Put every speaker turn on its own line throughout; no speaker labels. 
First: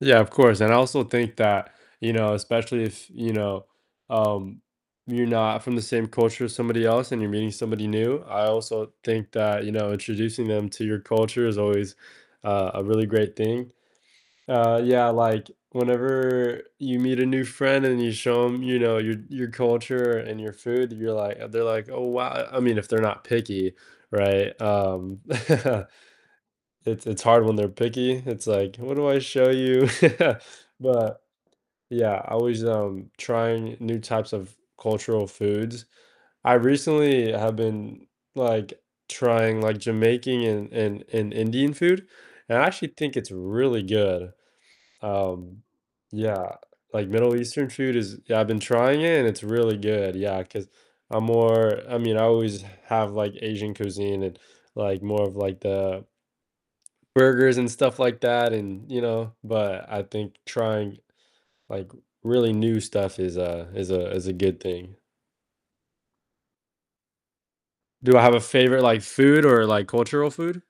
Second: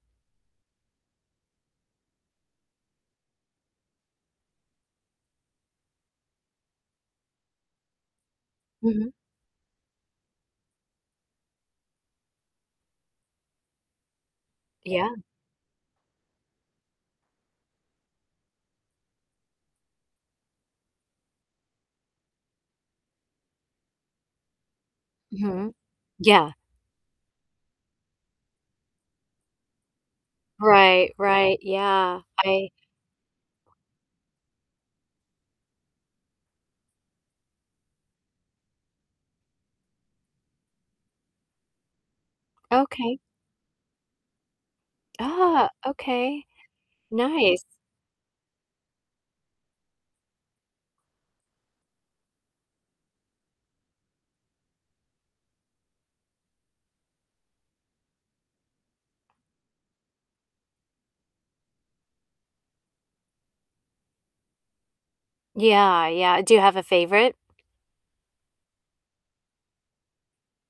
Yeah, of course, and I also think that, you know, especially if you know, um, you're not from the same culture as somebody else and you're meeting somebody new, I also
Mhm.
think that, you know, introducing them to your culture is always, uh, a really great thing. Uh,
Yeah.
yeah, like, whenever you meet a new friend and you show them, you know, your your culture and your food, you're like they're like, "Oh, wow," I I mean, if they're not picky, right? Um
Mhm. Yeah.
it's it's hard when they're picky, it's like, "What do I show you?"
Right,
But,
right,
yeah,
yeah,
always,
I
um, trying new types of cultural foods. I recently have been, like, trying, like, Jamaican and and and Indian food, and I actually think
Okay.
it's really good, um
Ah, okay.
yeah, like, Middle
Nice.
Eastern food is yeah, I've been trying it and it's really good yeah, 'cause I'm more I mean, I always have, like, Asian cuisine and, like, more of, like, the burgers and stuff like that and you know? But I think trying, like, really new stuff is a is a is a good thing.
Yeah, yeah, do you have a favorite?
Do I have a favorite, like, food or, like, cultural food?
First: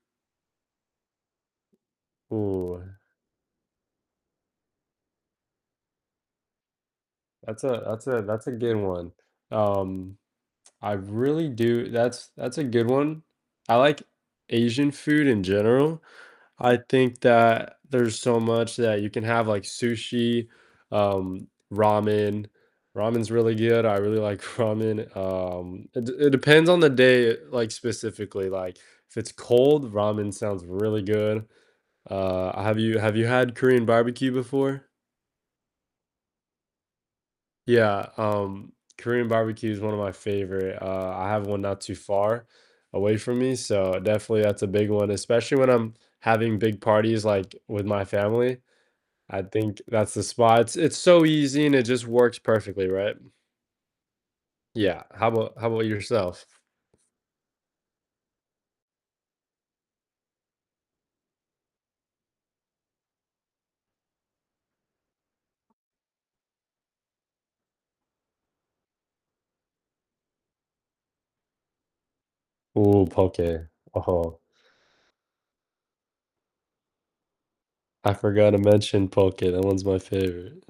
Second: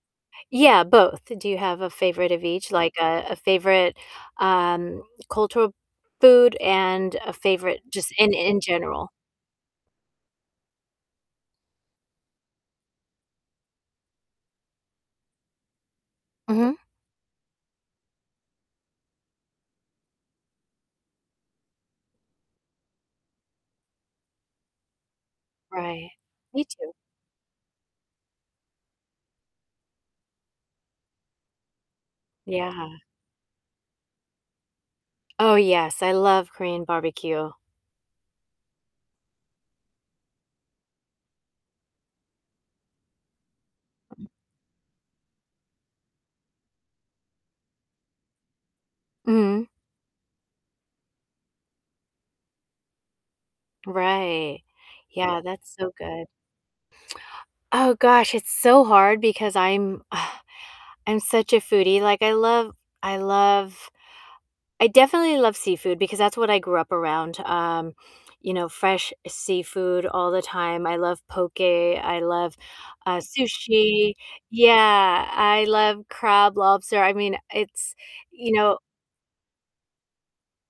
Yeah, both, do you have a favorite of each? Like,
Ooh.
a a favorite, um, cultural food and a
That's
favorite
a that's
just
a
in
that's a
in
good
general?
one. Um, I really do that's that's a good one, I like Asian food in general.
Mhm.
I think that there's so much that you can have, like, sushi, um, ramen; ramen's really good, I really like ramen, um, it
Right.
d it
Me
depends on the
too.
day, like, specifically, like, if it's cold, ramen sounds really good, uh, have
Yeah.
you have you had Korean barbecue before?
Oh, yes, I love Korean barbecue.
Yeah, um, Korean barbecue is one of my favorite, uh, I have one not too far away from me, so definitely that's a big one, especially when I'm having big parties, like, with my family, I
Mhm.
think that's the spot. It's so easy and it just works perfectly, right?
Right.
Yeah, how
Yeah,
'bout how
that's
‘bout
so good.
yourself?
Oh, gosh, it's so hard because I'm I'm such a foodie, like, I love I love I definitely love seafood because that's what I grew up around, um, you know, fresh seafood all the time. I love poke, I love,
Ooh,
uh,
poke,
sushi
oh.
yeah, I love crab, lobster I mean, it's,
I forgot
you
to
know
mention poke, that one's my favorite.